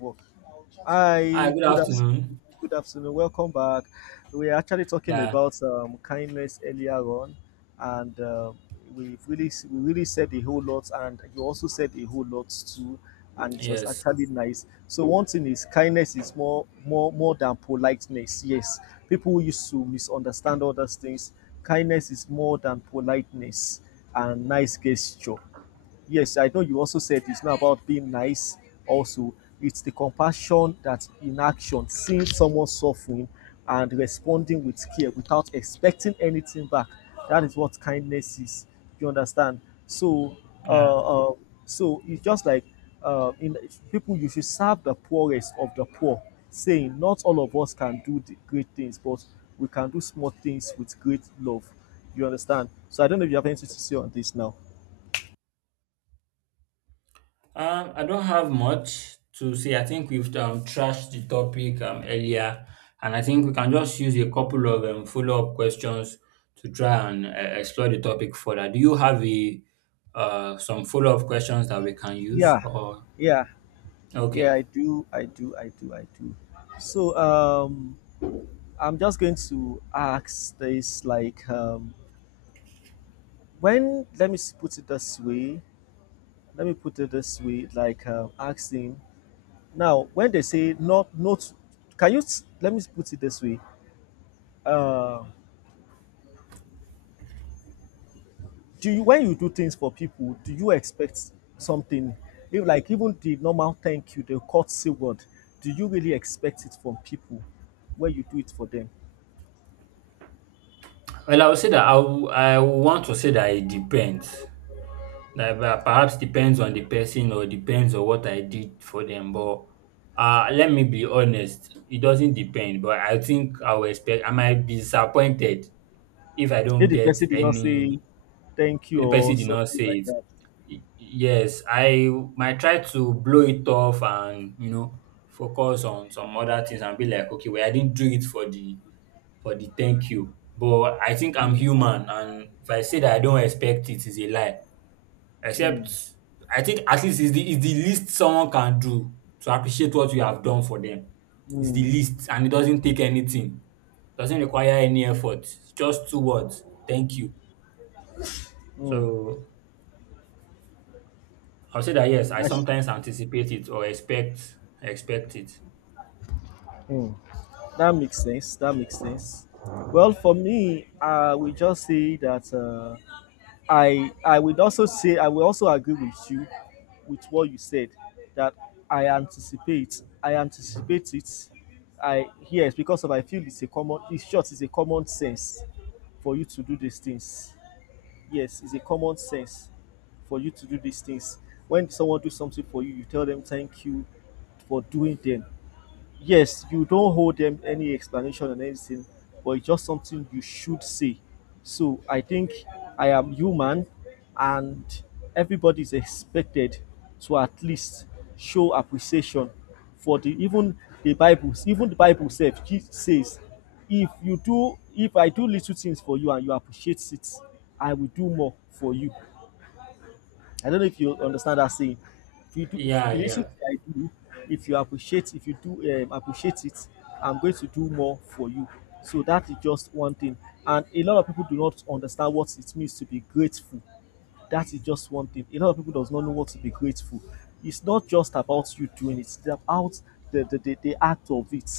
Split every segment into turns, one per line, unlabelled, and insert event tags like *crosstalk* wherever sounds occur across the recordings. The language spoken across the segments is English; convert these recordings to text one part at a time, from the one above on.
Work.
Hi,
Hi,
good
good afternoon.
afternoon.
Good afternoon. Welcome back. We are actually talking
Yeah,
about kindness earlier on, and we really said a whole lot, and you also said a whole lot too, and it was
yes.
actually nice. So one thing is kindness is more than politeness. Yes, people used to misunderstand all those things. Kindness is more than politeness and nice gesture, yes, I know you also said it's not about being nice, also, it's the compassion that in action, seeing someone suffering and responding with care without expecting anything back. That is what kindness is. You understand? So,
Yeah.
uh, uh, so it's just like in people, you should serve the poorest of the poor, saying, not all of us can do the great things, but we can do small things with great love. You understand? So, I don't know if you have anything to say on this now.
I don't have much to say. I think we've trashed the topic earlier, and I think we can just use a couple of follow-up questions to try and explore the topic further. Do you have a some follow-up questions that we can use
Yeah,
or
yeah, yeah,
okay.
I do. So I'm just going to ask this like when put it this way, let me put it this way, like asking now when they say not not let me put it this way. Uh do you, when you do things for people, do you expect something? If like even the normal thank you, the courtesy word, do you really expect it from people when you do it for them?
Well, I would say that I want to say that it depends. Like perhaps depends on the person or depends on what I did for them. But let me be honest, it doesn't depend. But I think I will expect I might be disappointed if I don't
If the
get
person did not
any.
say thank
If
you
the person
or
did not
something
say
like
it,
that.
Yes, I might try to blow it off, and you know, focus on some other things and be like, okay, well, I didn't do it for the thank you. But I think I'm
mm,
human, and if I say that I don't expect it, is a lie.
mm,
Except I think at least it's the least someone can do to appreciate what you have done for them. It's the
mm,
least, and it doesn't take anything. Doesn't require any effort. Just two words. Thank you.
mm,
So I'll say that yes, I
that, sh-
sometimes anticipate it or expect it.
mm, that makes sense. That makes sense. Well, for me, I will just say that I would also say I will also agree with you with what you said that I anticipate. I anticipate it. I yes, because of I feel it's a common. It's just it's a common sense for you to do these things. Yes, it's a common sense for you to do these things. When someone do something for you, you tell them thank you for doing them. Yes, you don't hold them any explanation and anything, but it's just something you should say. So I think I am human and everybody is expected to at least show appreciation for the even the Bible says says, if you do, if I do little things for you and you appreciate it, I will do more for you. I don't know if you understand that saying. If you do, if
Yeah,
you listen
yeah.
to what I do, if you appreciate, if you do appreciate it, I'm going to do more for you. So that is just one thing. And a lot of people do not understand what it means to be grateful. That is just one thing. A lot of people does not know what to be grateful. It's not just about you doing it. It's about the act of it.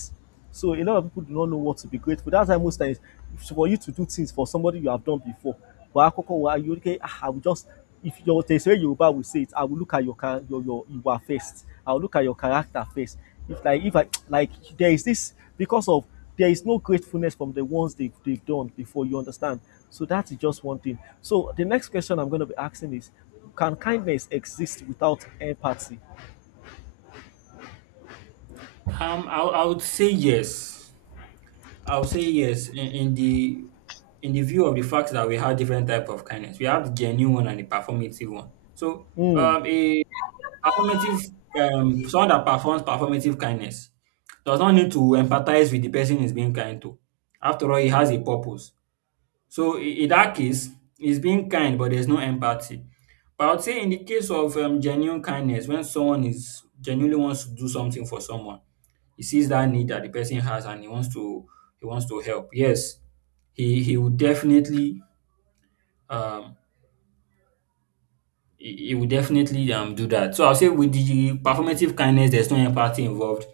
So a lot of people do not know what to be grateful. That's why most times for you to do things for somebody you have done before. But akoko wa you okay, ah, I will just if your there's a way Yoruba will say it, I will look at your your Iwa first. I will look at your character first. If like if I like there is this because of there is no gratefulness from the ones they've done before, you understand. So that is just one thing. So the next question I'm going to be asking is, can kindness exist without empathy?
I would say yes. I would say yes in the view of the fact that we have different type of kindness. We have the genuine one and the performative one. So
Hmm.
a Performative, someone that performs performative kindness does not need to empathize with the person he's being kind to. After all, he has a purpose. So in that case, he's being kind, but there's no empathy. But I would say in the case of genuine kindness, when someone is genuinely wants to do something for someone, he sees that need that the person has and he wants to help. Yes, he would definitely um It he will definitely do that. So I'll say with the performative kindness, there's no empathy involved,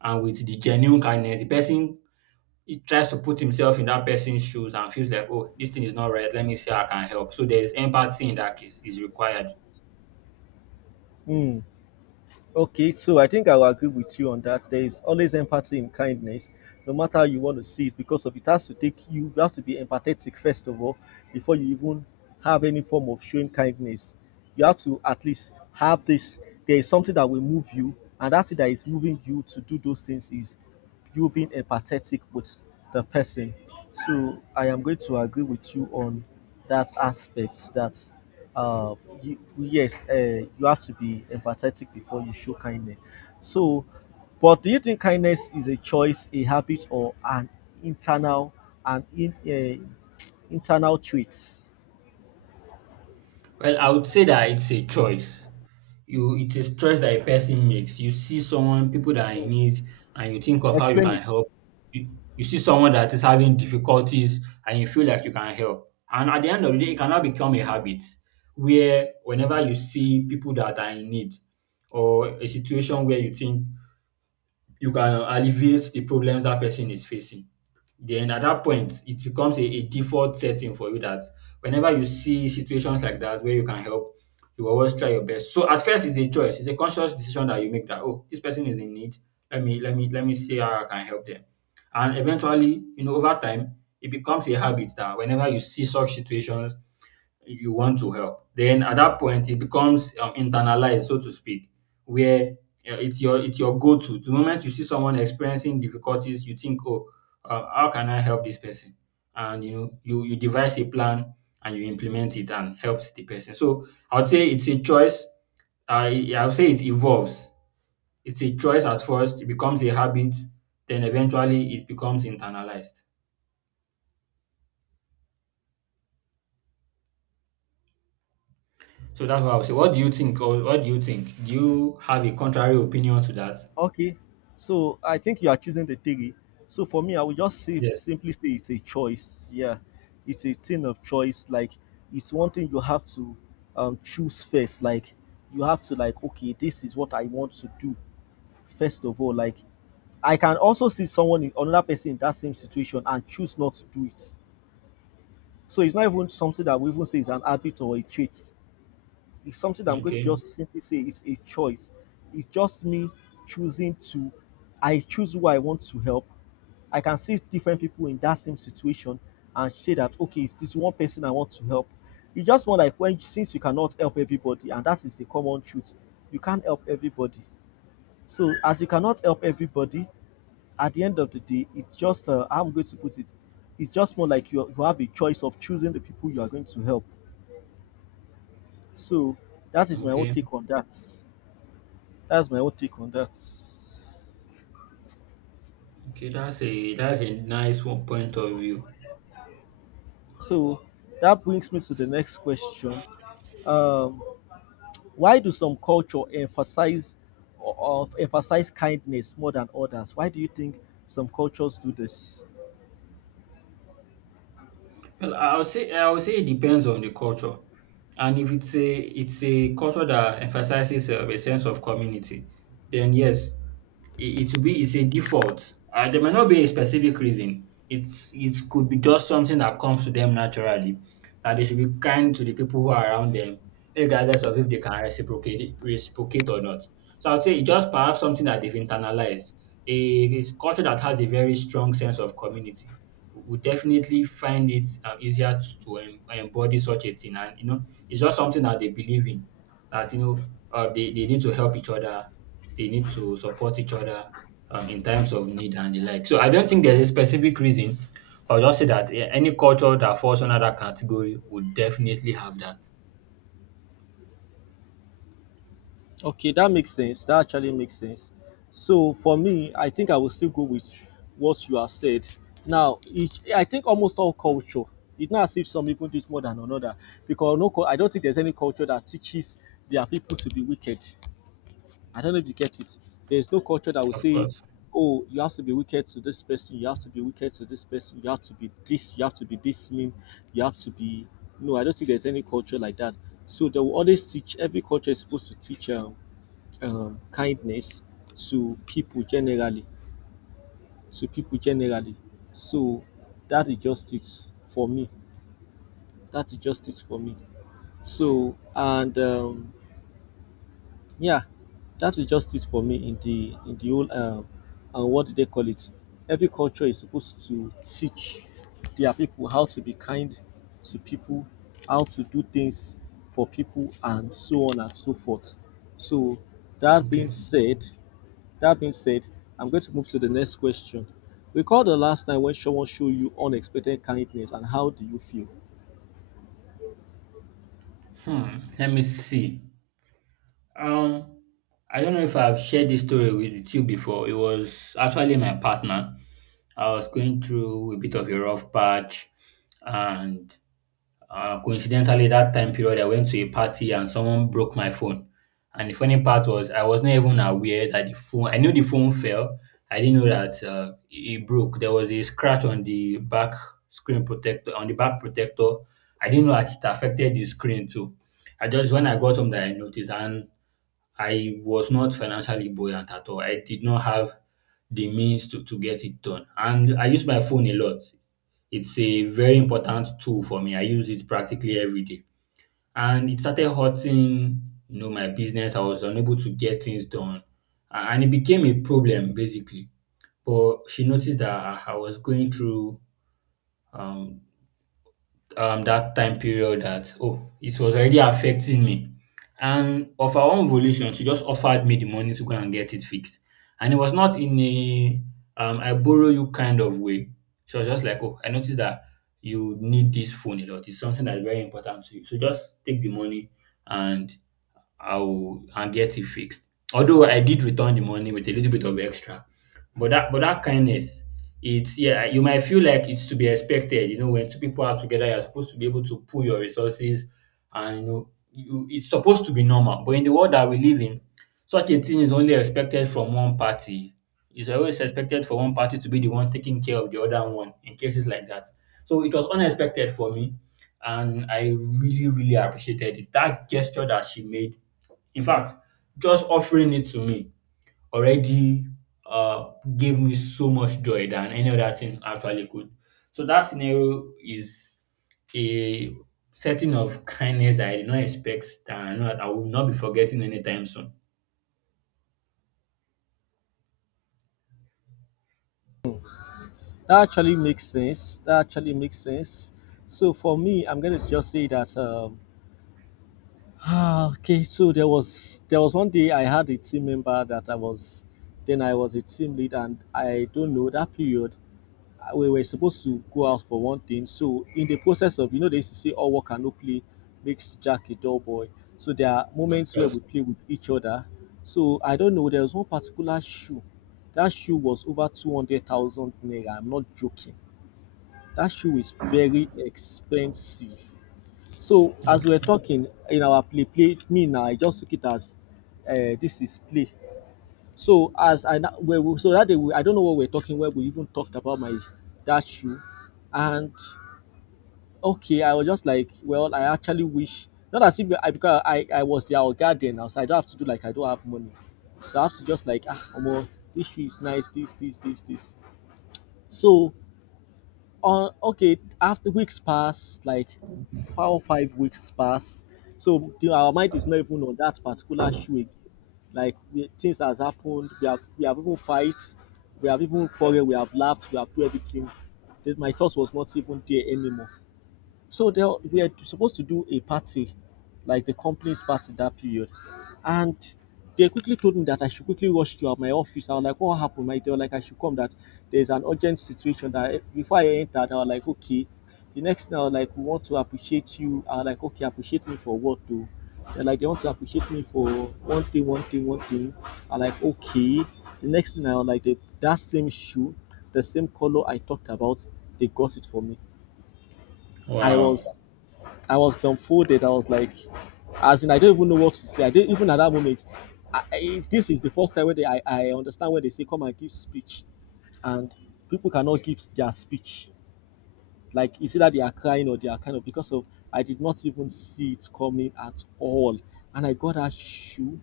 and with the genuine kindness, the person he tries to put himself in that person's shoes and feels like, oh, this thing is not right. Let me see how I can help. So there's empathy in that case is required.
Hmm. Okay, so I think I will agree with you on that. There is always empathy in kindness, no matter how you want to see it, because of it has to take you, you have to be empathetic first of all, before you even have any form of showing kindness. You have to at least have this. There is something that will move you, and that thing that is moving you to do those things is you being empathetic with the person. So I am going to agree with you on that aspect that uh, you, yes, you have to be empathetic before you show kindness. So, but do you think kindness is a choice, a habit, or an internal an in, uh, internal traits?
Well, I would say that it's a choice. You it is choice that a person makes. You see someone, people that are in
Mm.
need, and you think of how you
Explain
can
it.
help. You see someone that is having difficulties and you feel like you can help. And at the end of the day, it cannot become a habit where whenever you see people that are in need or a situation where you think you can alleviate the problems that person is facing, then at that point it becomes a default setting for you that whenever you see situations like that where you can help, you always try your best. So at first it's a choice, it's a conscious decision that you make that, oh, this person is in need, let me let me see how I can help them. And eventually, you know, over time it becomes a habit that whenever you see such situations you want to help. Then at that point, it becomes internalized, so to speak, where it's your go-to. The moment you see someone experiencing difficulties, you think, "Oh, how can I help this person?" And you know, you devise a plan and you implement it and helps the person. So I would say it's a choice. I would say it evolves. It's a choice at first. It becomes a habit. Then eventually, it becomes internalized. So that's what I would say. What do you think? Or what do you think? Do you have a contrary opinion to that?
Okay, so I think you are choosing the theory. So for me, I would just say
Yes.
simply say it's a choice. Yeah, it's a thing of choice. Like it's one thing you have to choose first. Like you have to like okay, this is what I want to do first of all. Like I can also see someone in another person in that same situation and choose not to do it. So it's not even something that we even say is an habit or a trait. It's something that I'm going to
Okay.
just simply say it's a choice. It's just me choosing to, I choose who I want to help. I can see different people in that same situation and say that, okay, it's this one person I want to help. You just want like when since you cannot help everybody, and that is the common truth, you can't help everybody. So as you cannot help everybody, at the end of the day, it's just I'm going to put it, it's just more like you have a choice of choosing the people you are going to help. So that is my own
Okay.
take on that. That's my own take on that.
Okay. That's a nice one point of view.
So that brings me to the next question. Um, why do some culture emphasize of emphasize kindness more than others? Why do you think some cultures do this?
Well, I would say it depends on the culture, and if it's a it's a culture that emphasizes a sense of community, then yes, it will be it's a default. There may not be a specific reason. It's it could be just something that comes to them naturally, that they should be kind to the people who are around them, regardless of if they can reciprocate or not. So I'd say it's just perhaps something that they've internalized, a culture that has a very strong sense of community would definitely find it easier to embody such a thing. And, you know, it's just something that they believe in that, you know, they need to help each other, they need to support each other in times of need and the like. So I don't think there's a specific reason. I'll just say that eh, any culture that falls under that category would definitely have that.
Okay, that makes sense. That actually makes sense. So for me, I think I will still go with what you have said. Now, it, I think almost all culture, it's not as if some even do it more than another, because no, I don't think there's any culture that teaches their people to be wicked. I don't know if you get it. There's no culture that will
Of
say,
course.
oh, you have to be wicked to this person, you have to be wicked to this person, you have to be this, you have to be this mean, you have to be. No, I don't think there's any culture like that. So they will always teach, every culture is supposed to teach kindness to people generally. To people generally. So that is just it for me. That is just it for me. So, and yeah, that is justice for me in the whole and what do they call it? Every culture is supposed to teach their people how to be kind to people, how to do things for people, and so on and so forth. So that
Okay.
being said, that being said, I'm going to move to the next question. Recall the last time when someone showed you unexpected kindness, and how do you feel?
Hmm. Let me see. Um, I don't know if I've shared this story with you before. It was actually my partner. I was going through a bit of a rough patch, and coincidentally, that time period, I went to a party and someone broke my phone. And the funny part was, I was not even aware that the phone. I knew the phone fell. I didn't know that it broke. There was a scratch on the back screen protector, on the back protector. I didn't know that it affected the screen too. I just when I got home that I noticed, and I was not financially buoyant at all. I did not have the means to get it done. And I use my phone a lot. It's a very important tool for me. I use it practically every day. And it started hurting, you know, my business. I was unable to get things done. And it became a problem basically. But she noticed that I was going through um that time period that, oh, it was already affecting me, and of her own volition she just offered me the money to go and get it fixed. And it was not in a, I borrow you, kind of way. She was just like, oh, I noticed that you need this phone a lot, it's something that's very important to you, so just take the money and I'll and get it fixed. Although I did return the money with a little bit of extra, but that kindness, it's yeah, you might feel like it's to be expected. You know, when two people are together, you're supposed to be able to pool your resources, and you know, you, it's supposed to be normal. But in the world that we live in, such a thing is only expected from one party. It's always expected for one party to be the one taking care of the other one in cases like that. So it was unexpected for me, and I really, really appreciated it. That gesture that she made in fact, just offering it to me already uh, gave me so much joy than any other thing actually could. So that scenario is a setting of kindness that I did not expect that I know that I will not be forgetting anytime soon.
That actually makes sense. That actually makes sense. So for me, I'm going to just say that. Ah, okay, so there was one day I had a team member that I was then I was a team lead and I don't know that period we were supposed to go out for one thing. So in the process of you know they used to say all work and no play makes Jack a dull boy. So there are
Of
moments where
course.
we play with each other. So I don't know there was one particular shoe. That shoe was over 200,000 naira. I'm not joking. That shoe is very expensive. So as we were
Okay.
talking in our play play me now I just took it as this is play. So as I na- we- so that day we, I don't know what we were talking when we even talked about my that shoe, and okay I was just like well I actually wish not as if I because I was their oga then now so I don't have to do like I don't have money, so I have to just like ah omo this shoe is nice this this this this. So on okay after weeks pass like 4 or 5 weeks pass so the, our mind is not even on that particular shoe again like we, things has happened we have even fight we have even quarrel we have laughed we have do everything then my thought was not even there anymore. So they are- we are supposed to do a party, like the company's party that period, and they quickly told me that I should quickly rush to my office. I was like, "What happened? Mate?" They were like, "I should come. That there's an urgent situation. That before I entered, I was like, "Okay." The next thing I was like, "We want to appreciate you." I was like, "Okay, appreciate me for what though?" They're like, "They want to appreciate me for one thing, one thing, one thing." I was like, "Okay." The next thing I was like, they, that same shoe, the same color I talked about, they got it for me. I
Wow.
was I was dumbfounded. I was like, as in, I don't even know what to say. I didn't even at that moment. This is the first time where they, I understand when they say come and give speech, and people cannot give their speech, like it's either they are crying or they are kind of because of I did not even see it coming at all. And I got that shoe.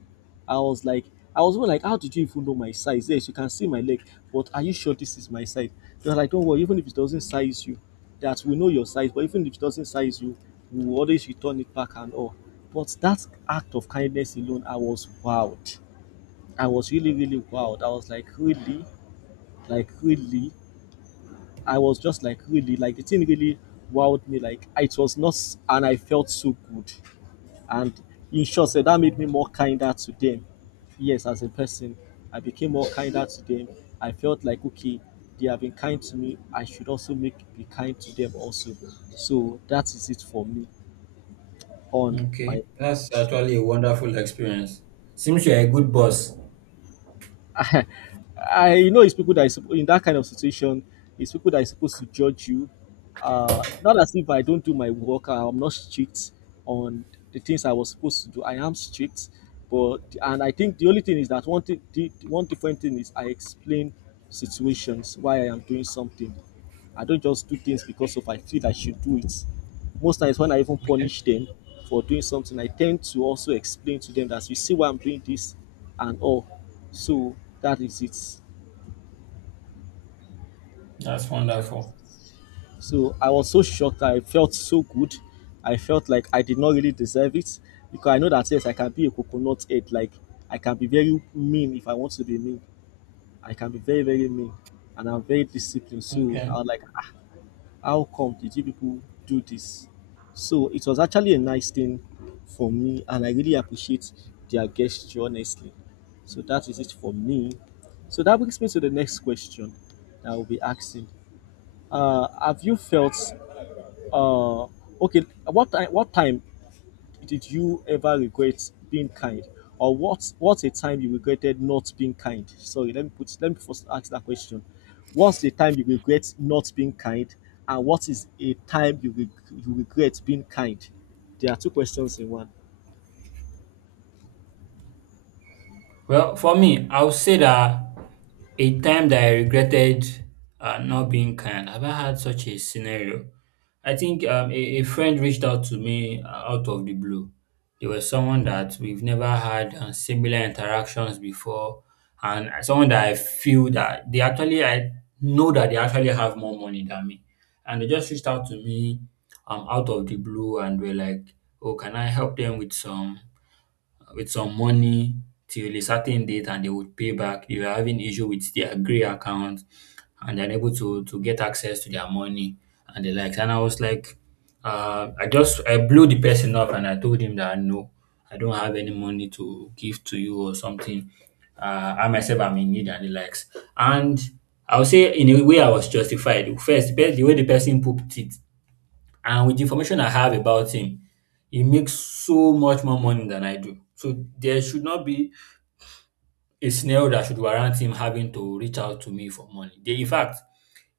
I was like, I was even like, how did you even know my size? Yes, you can see my leg, but are you sure this is my size? They were like, don't worry, even if it doesn't size you, that we know your size, but even if it doesn't size you, we will always return it back and all. But that act of kindness alone, I was wowed. I was really, really wowed. I was like, really, like really. I was just like really, like the thing really wowed me. Like it was not, and I felt so good. And in short, so that made me more kinder to them. Yes, as a person, I became more kinder to them. I felt like okay, they have been kind to me. I should also make be kind to them also. So that is it for me on
Okay.
my
That's actually a wonderful experience. Seems you're a good boss.
*laughs* I know it's people that is in that kind of situation. It's people that is supposed to judge you. Not as if I don't do my work. I'm not strict on the things I was supposed to do. I am strict, but and I think the only thing is that one thing, one different thing is I explain situations why I am doing something. I don't just do things because of I feel I should do it. Most times when I even
Okay.
punish them for doing something, I tend to also explain to them that you see why I'm doing this and all. So that is it.
That's wonderful.
So I was so shocked. I felt so good. I felt like I did not really deserve it because I know that yes, I can be a coconut head. Like I can be very mean if I want to be mean. I can be very very mean, and I'm very disciplined. So I
Okay.
was like, how come did you people do this? So it was actually a nice thing for me, and I really appreciate their gesture, honestly. So that is it for me. So that brings me to the next question that I will be asking. Have you felt uh, okay? What time? What time did you ever regret being kind? Or what's a time you regretted not being kind? Sorry, let me first ask that question. What's the time you regret not being kind? And what is a time you, you regret being kind? There are two questions in one.
Well, for me, I would say that a time that I regretted not being kind. Have I had such a scenario? I think a friend reached out to me out of the blue. They were someone that we've never had similar interactions before, and someone that I feel that they actually, I know that they actually have more money than me. And they just reached out to me out of the blue and were like, oh, can I help them with some? With some money till a certain date and they would pay back. They were having issue with their Grey account and they're unable to get access to their money and the likes. And I was like, I just I blew the person off and I told him that no, I don't have any money to give to you or something. I myself am in need and the likes. And I would say in a way I was justified. First, the way the person put it, and with the information I have about him, he makes so much more money than I do. So there should not be a scenario that should warrant him having to reach out to me for money. They, in fact,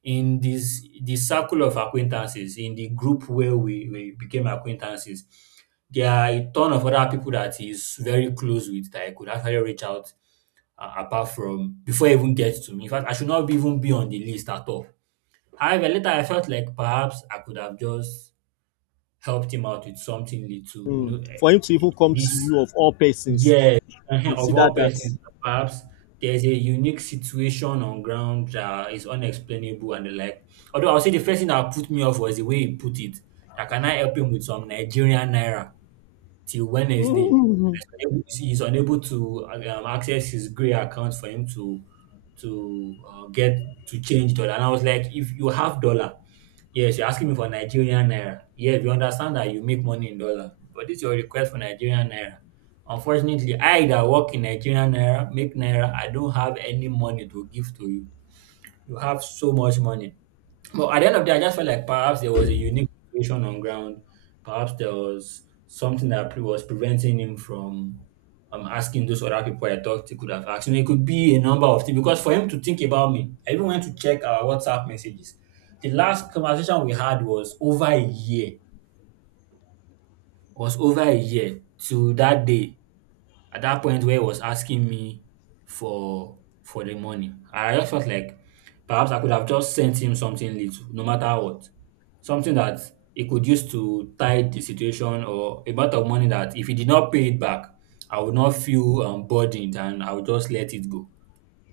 in this the circle of acquaintances, in the group where we became acquaintances, there are a ton of other people that he's very close with that I could actually reach out apart from before he even gets to me. In fact, I should not be- even be on the list at all. However, later I felt like perhaps I could have just helped him out with something little.
For him to even come to
This
you of all persons,
yes, of
consider
all
that.
persons, perhaps there's a unique situation on ground that is unexplainable and the like. Although I'll say the first thing that put me off was the way he put it. That can I help him with some Nigerian naira till Wednesday? He's unable to access his Gray account for him to get to change dollar. And I was like, if you have dollar, yes, you're asking me for Nigerian naira. Yeah, if you understand that you make money in dollar, but this is your request for Nigerian naira. Unfortunately, I that work in Nigerian naira, make naira, I don't have any money to give to you. You have so much money, but at the end of the day, I just felt like perhaps there was a unique situation on ground. Perhaps there was something that pre- was preventing him from asking those other people I thought he could have asked. You know, it could be a number of things, because for him to think about me, I even went to check our WhatsApp messages. The last conversation we had was over a year, was over a year to that day at that point where he was asking me for the money. I just felt like perhaps I could have just sent him something little, no matter what. Something that he could use to tide the situation, or a amount of money that if he did not pay it back, I would not feel burdened and I would just let it go.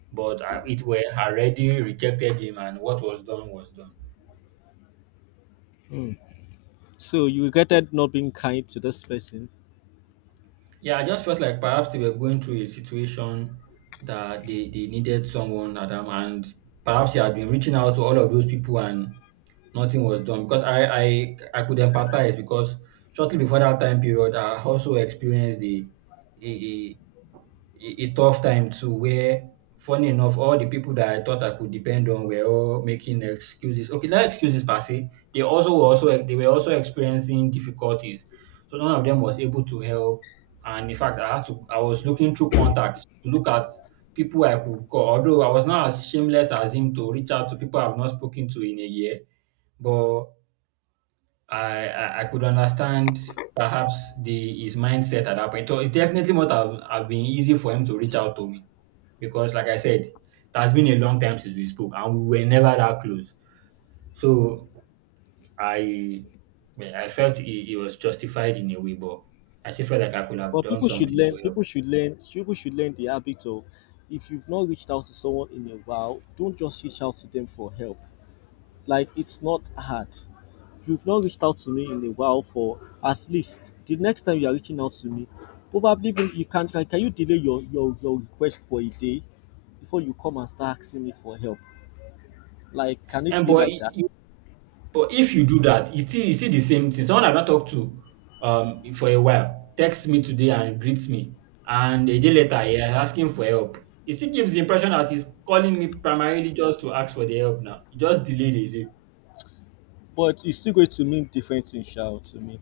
But it were already rejected him and what was done was done.
So you regretted not being kind to this person.
Yeah, I just felt like perhaps they were going through a situation that they needed someone, Adam, and perhaps he had been reaching out to all of those people and nothing was done. Because I could empathize, because shortly before that time period, I also experienced the a, a, a tough time too, where funny enough, all the people that I thought I could depend on were all making excuses. Okay, not excuses per se. They were also experiencing difficulties. So none of them was able to help, and in fact, I had to I was looking through contacts to look at people I could call. Although I was not as shameless as him to reach out to people I've not spoken to in a year, but I could understand perhaps the his mindset at that point. So it's definitely not have been easy for him to reach out to me because, like I said, it has been a long time since we spoke, and we were never that close. So I yeah, I felt he was justified in a way, but I still felt like I could have
But
done
people should
something
learn.
to help.
People should learn. People should learn the habit of, if you've not reached out to someone in a while, don't just reach out to them for help. Like it's not hard. If you've not reached out to me in a while, for at least the next time you are reaching out to me, probably even you can you delay your your request for a day before you come and start asking me for help. Like can it
And
be
but
like that?
I- But if you do that, it's still the same thing. Someone I've not talked to for a while texts me today and greets me, and a day later he is asking for help. It still gives the impression that he's calling me primarily just to ask for the help. Now, it just delay.
But it's still going to mean different things, sha, to me.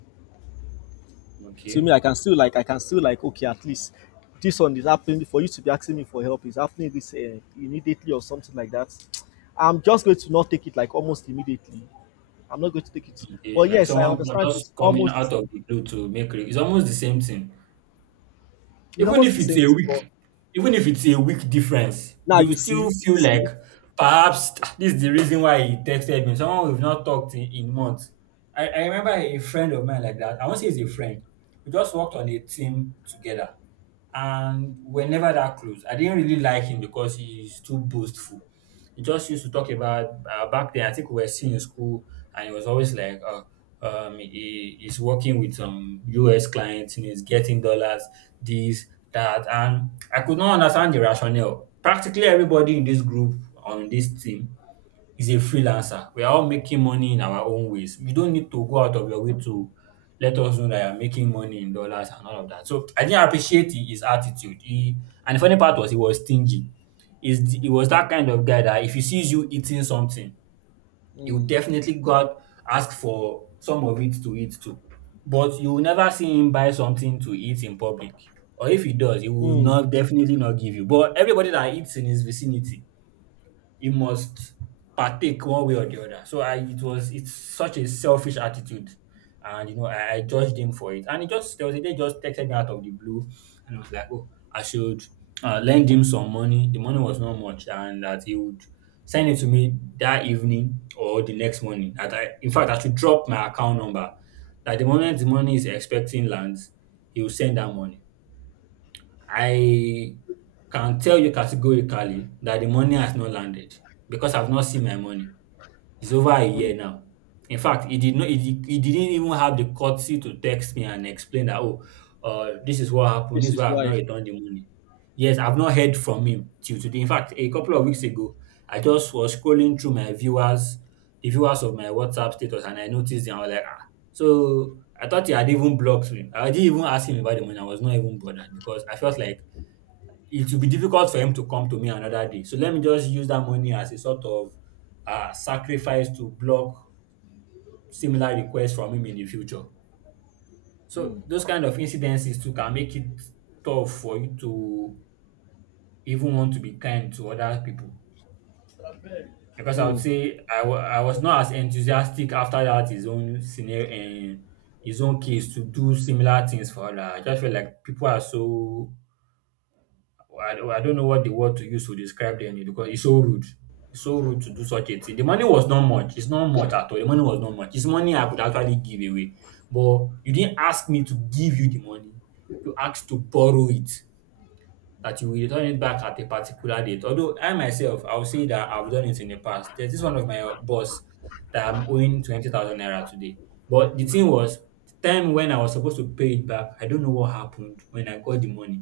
To
Okay.
me I can still like, I can still like okay, at least this one is happening, for you to be asking me for help is happening this, immediately or something like that. I'm just going to not take it like almost immediately. I'm not going to take it.
Eh,
Well,
like
yes, I
someone co-
understand
just
it's
coming
almost the
out of
same,
the blue to It's almost the same thing.
it's
Even
almost
if
the
it's
same
a
thing, but
week, difference,
now
you
you
still
see,
feel like perhaps *tsk* this is the reason why he texted me. Someone we've not talked in months. I remember a friend of mine like that. I won't say he's a friend. We just worked on a team together, and we're never that close. I didn't really like him because he's too boastful. He just used to talk about back then. I think we were still in school, and he was always like, he's working with some US clients and he's getting dollars, this, that. And I could not understand the rationale. Practically everybody in this group, on this team, is a freelancer. We are all making money in our own ways. You don't need to go out of your way to let us know that you're making money in dollars and all of that. So I didn't appreciate his attitude. He and the funny part was he was stingy. He was that kind of guy that if he sees you eating something, he will
mm,
definitely go out, ask for some of it to eat too. But you will never see him buy something to eat in public. Or if he does, he will
mm,
not definitely not give you. But everybody that eats in his vicinity, you must partake one way or the other. So I It was it's such a selfish attitude. And you know, I judged him for it. And he just there was a day he just texted me out of the blue, and I was like, oh, I should lend him some money. The money was not much, and that he would send it to me that evening or the next morning. That I in fact I should drop my account number. That the moment the money is expecting lands, he will send that money. I can tell you categorically that the money has not landed because I've not seen my money. It's over a year
mm.
now. In fact, he did not he, did- he didn't even have the courtesy to text me and explain that, oh, this is what happened, this
This
is
is
why I've not
why
returned the money. Yes, I've not heard from him till today. In fact, a couple of weeks ago, I just was scrolling through my viewers, the viewers of my WhatsApp status, and I noticed it and I was like, ah. So I thought he had even blocked me. I didn't even ask him about the money. I was not even bothered because I felt like it will be difficult for him to come to me another day. So let me just use that money as a sort of sacrifice to block similar requests from him in the future. So
mm,
those kind of incidences too can make it tough for you to even want to be kind to other people. Because I would
mm,
say I was not as enthusiastic after that his own scenario and his own case to do similar things for other. I just feel like people are so, I don't know what the word to use to describe them, because it's so rude. It's so rude to do such a thing. The money was not much. It's not much at all. The money was not much. It's money I could actually give away. But you didn't ask me to give you the money. You asked to borrow it, that you will return it back at a particular date. Although I myself, I'll say that I've done it in the past. There's this one of my boss that I'm owing 20,000 naira today. But the thing was, the time when I was supposed to pay it back, I don't know what happened when I got the money.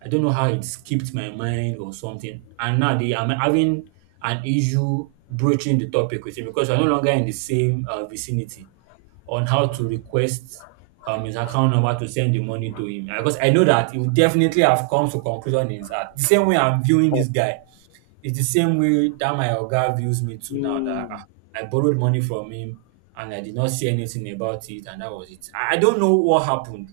I don't know how it skipped my mind or something. And now they I'm having an issue broaching the topic with him, because we're no longer in the same vicinity, on how to request his account number to send the money to him. Because I know that he would definitely have come to conclusion in his heart. The same way I'm viewing this
oh,
guy, it's the same way that my oga views me too now that, ah,
mm.
I borrowed money from him and I did not say anything about it, and that was it. I don't know what happened.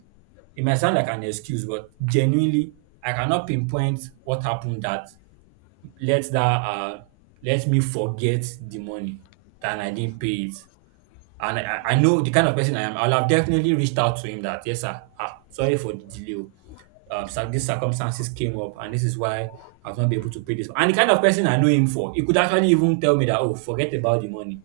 It might sound like an excuse, but genuinely, I cannot pinpoint what happened that let that uh, let me forget the money, that I didn't pay it. And I know the kind of person I am. I'll have definitely reached out to him that, yes, sir, ah, sorry for the delay. Oh. So these circumstances came up, and this is why I've not been able to pay this. And the kind of person I know him for, he could actually even tell me that, oh, forget about the money.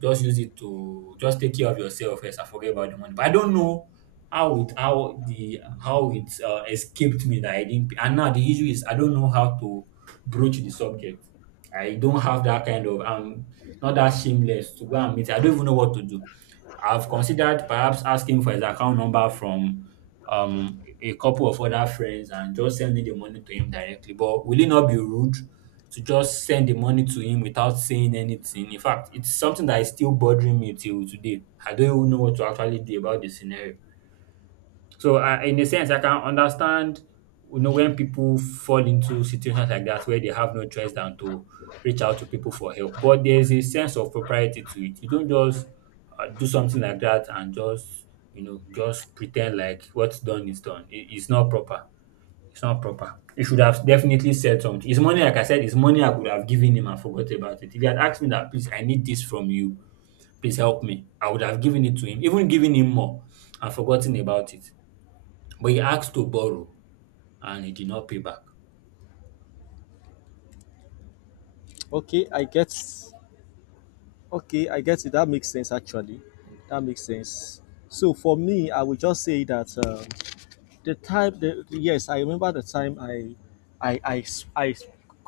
Just use it to just take care of yourself first and forget about the money. But I don't know how it escaped me that I didn't. And now the issue is I don't know how to broach the subject. I don't have that kind of, I'm not that shameless to go and meet. I don't even know what to do. I've considered perhaps asking for his account number from a couple of other friends and just sending the money to him directly. But will it not be rude to just send the money to him without saying anything? In fact, it's something that is still bothering me till today. I don't even know what to actually do about the scenario. So, in a sense, I can understand, you know, when people fall into situations like that where they have no choice than to reach out to people for help. But there's a sense of propriety to it. You don't just do something like that and just, you know, just pretend like what's done is done. It's not proper. It's not proper. He should have definitely said something. It's money, like I said, it's money I could have given him and forgot about it. If he had asked me that, please, I need this from you. Please help me. I would have given it to him, even giving him more and forgotten about it. But he asked to borrow and he did not pay back.
Okay, I get okay, I get it, that makes sense actually. That makes sense. So for me I would just say that, the time the, yes, I remember the time I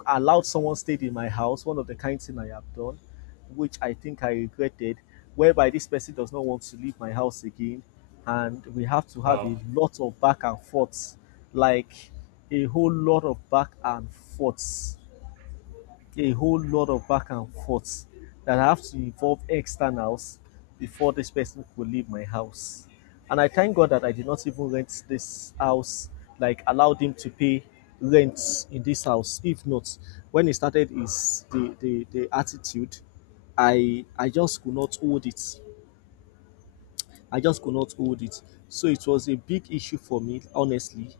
allowed someone stayed in my house, one of the kind thing I have done, which I think I regretted, whereby this person does not want to leave my house again and we have to have
Wow.
a lot of back and forth. Like a whole lot of back and forth, a whole lot of back and forth, that I have to involve externals before this person could leave my house. And I thank God that I did not even rent this house, like allowed him to pay rent in this house. If not, when he started his the attitude, I just could not hold it. I just could not hold it. So it was a big issue for me, honestly,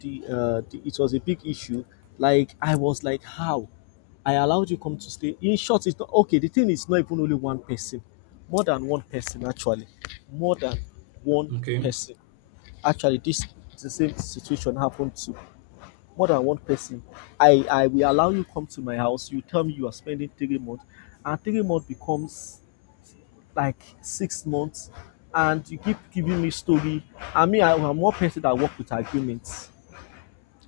the it was a big issue. Like I was like, how? I allowed you come to stay. In short, it's not okay. The thing is not even only one person, more than one person actually, more than one
Okay.
person. Actually, this the same situation happened to more than one person. I will allow you come to my house. You tell me you are spending 3 months, and 3 months becomes like 6 months, and you keep giving me story. I'm one person that work with arguments.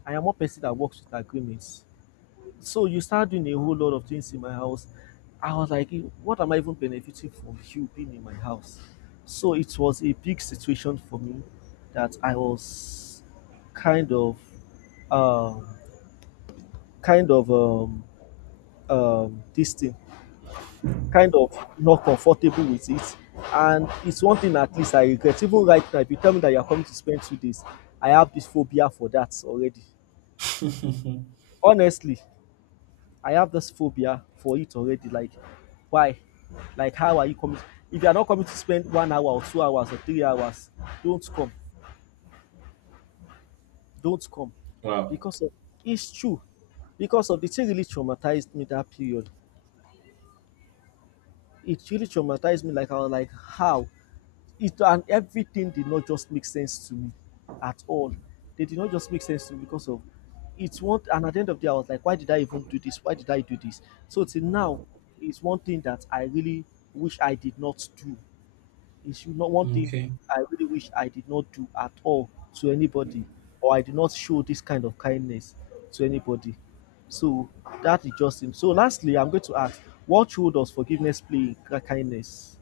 I am one person that works with agreements. So you start doing a whole lot of things in my house. I was like, "Eh, what am I even benefiting from you being in my house?" So it was a big situation for me that I was kind of, um, kind of, this thing, kind of not comfortable with it. And it's one thing at least I regret. Even right now, if you tell me that you're coming to spend 2 days, I have this phobia for that already.
*laughs*
Honestly, I have this phobia for it already. Like, why? Like, how are you coming? If you are not coming to spend 1 hour or 2 hours or 3 hours, don't come. Don't come.
Wow.
Because of, it's true. Because of the thing really traumatized me that period. It really traumatized me. Like, I was like, how? It and everything did not just make sense to me at all. They did not just make sense to me because of, it's one and at the end of the day I was like, why did I even do this? Why did I do this? So till now it's one thing that I really wish I did not do. It's not one thing
Okay.
I really wish I did not do at all to anybody, or I did not show this kind of kindness to anybody. So that is just him. So lastly I'm going to ask, what role does forgiveness play in kindness?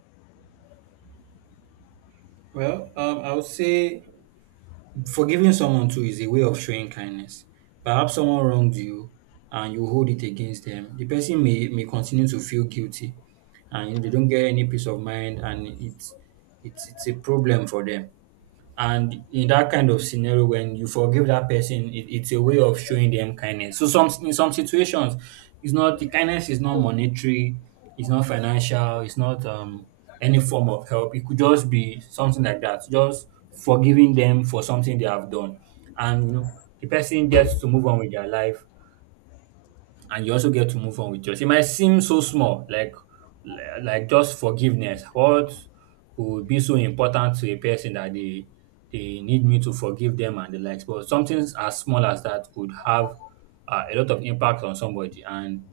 Well, I would say forgiving someone too is a way of showing kindness. Perhaps someone wronged you and you hold it against them. The person may continue to feel guilty, and you know, they don't get any peace of mind, and it's a problem for them. And in that kind of scenario, when you forgive that person, it's a way of showing them kindness. So some in some situations, it's not the kindness is not monetary, it's not financial, it's not any form of help. It could just be something like that. Just forgiving them for something they have done, and you know, the person gets to move on with their life, and you also get to move on with yours. It might seem so small, like like just forgiveness. What could be so important to a person that they need me to forgive them and the likes? But something as small as that could have a lot of impact on somebody. And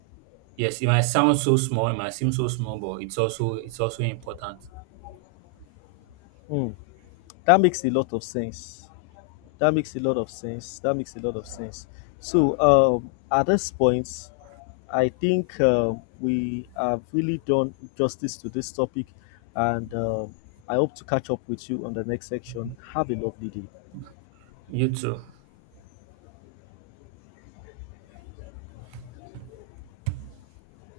yes, it might sound so small, it might seem so small, but it's also important.
Hmm, that makes a lot of sense. That makes a lot of sense. That makes a lot of sense. So, at this point, I think we have really done justice to this topic, and I hope to catch up with you on the next section. Have a lovely day.
You too.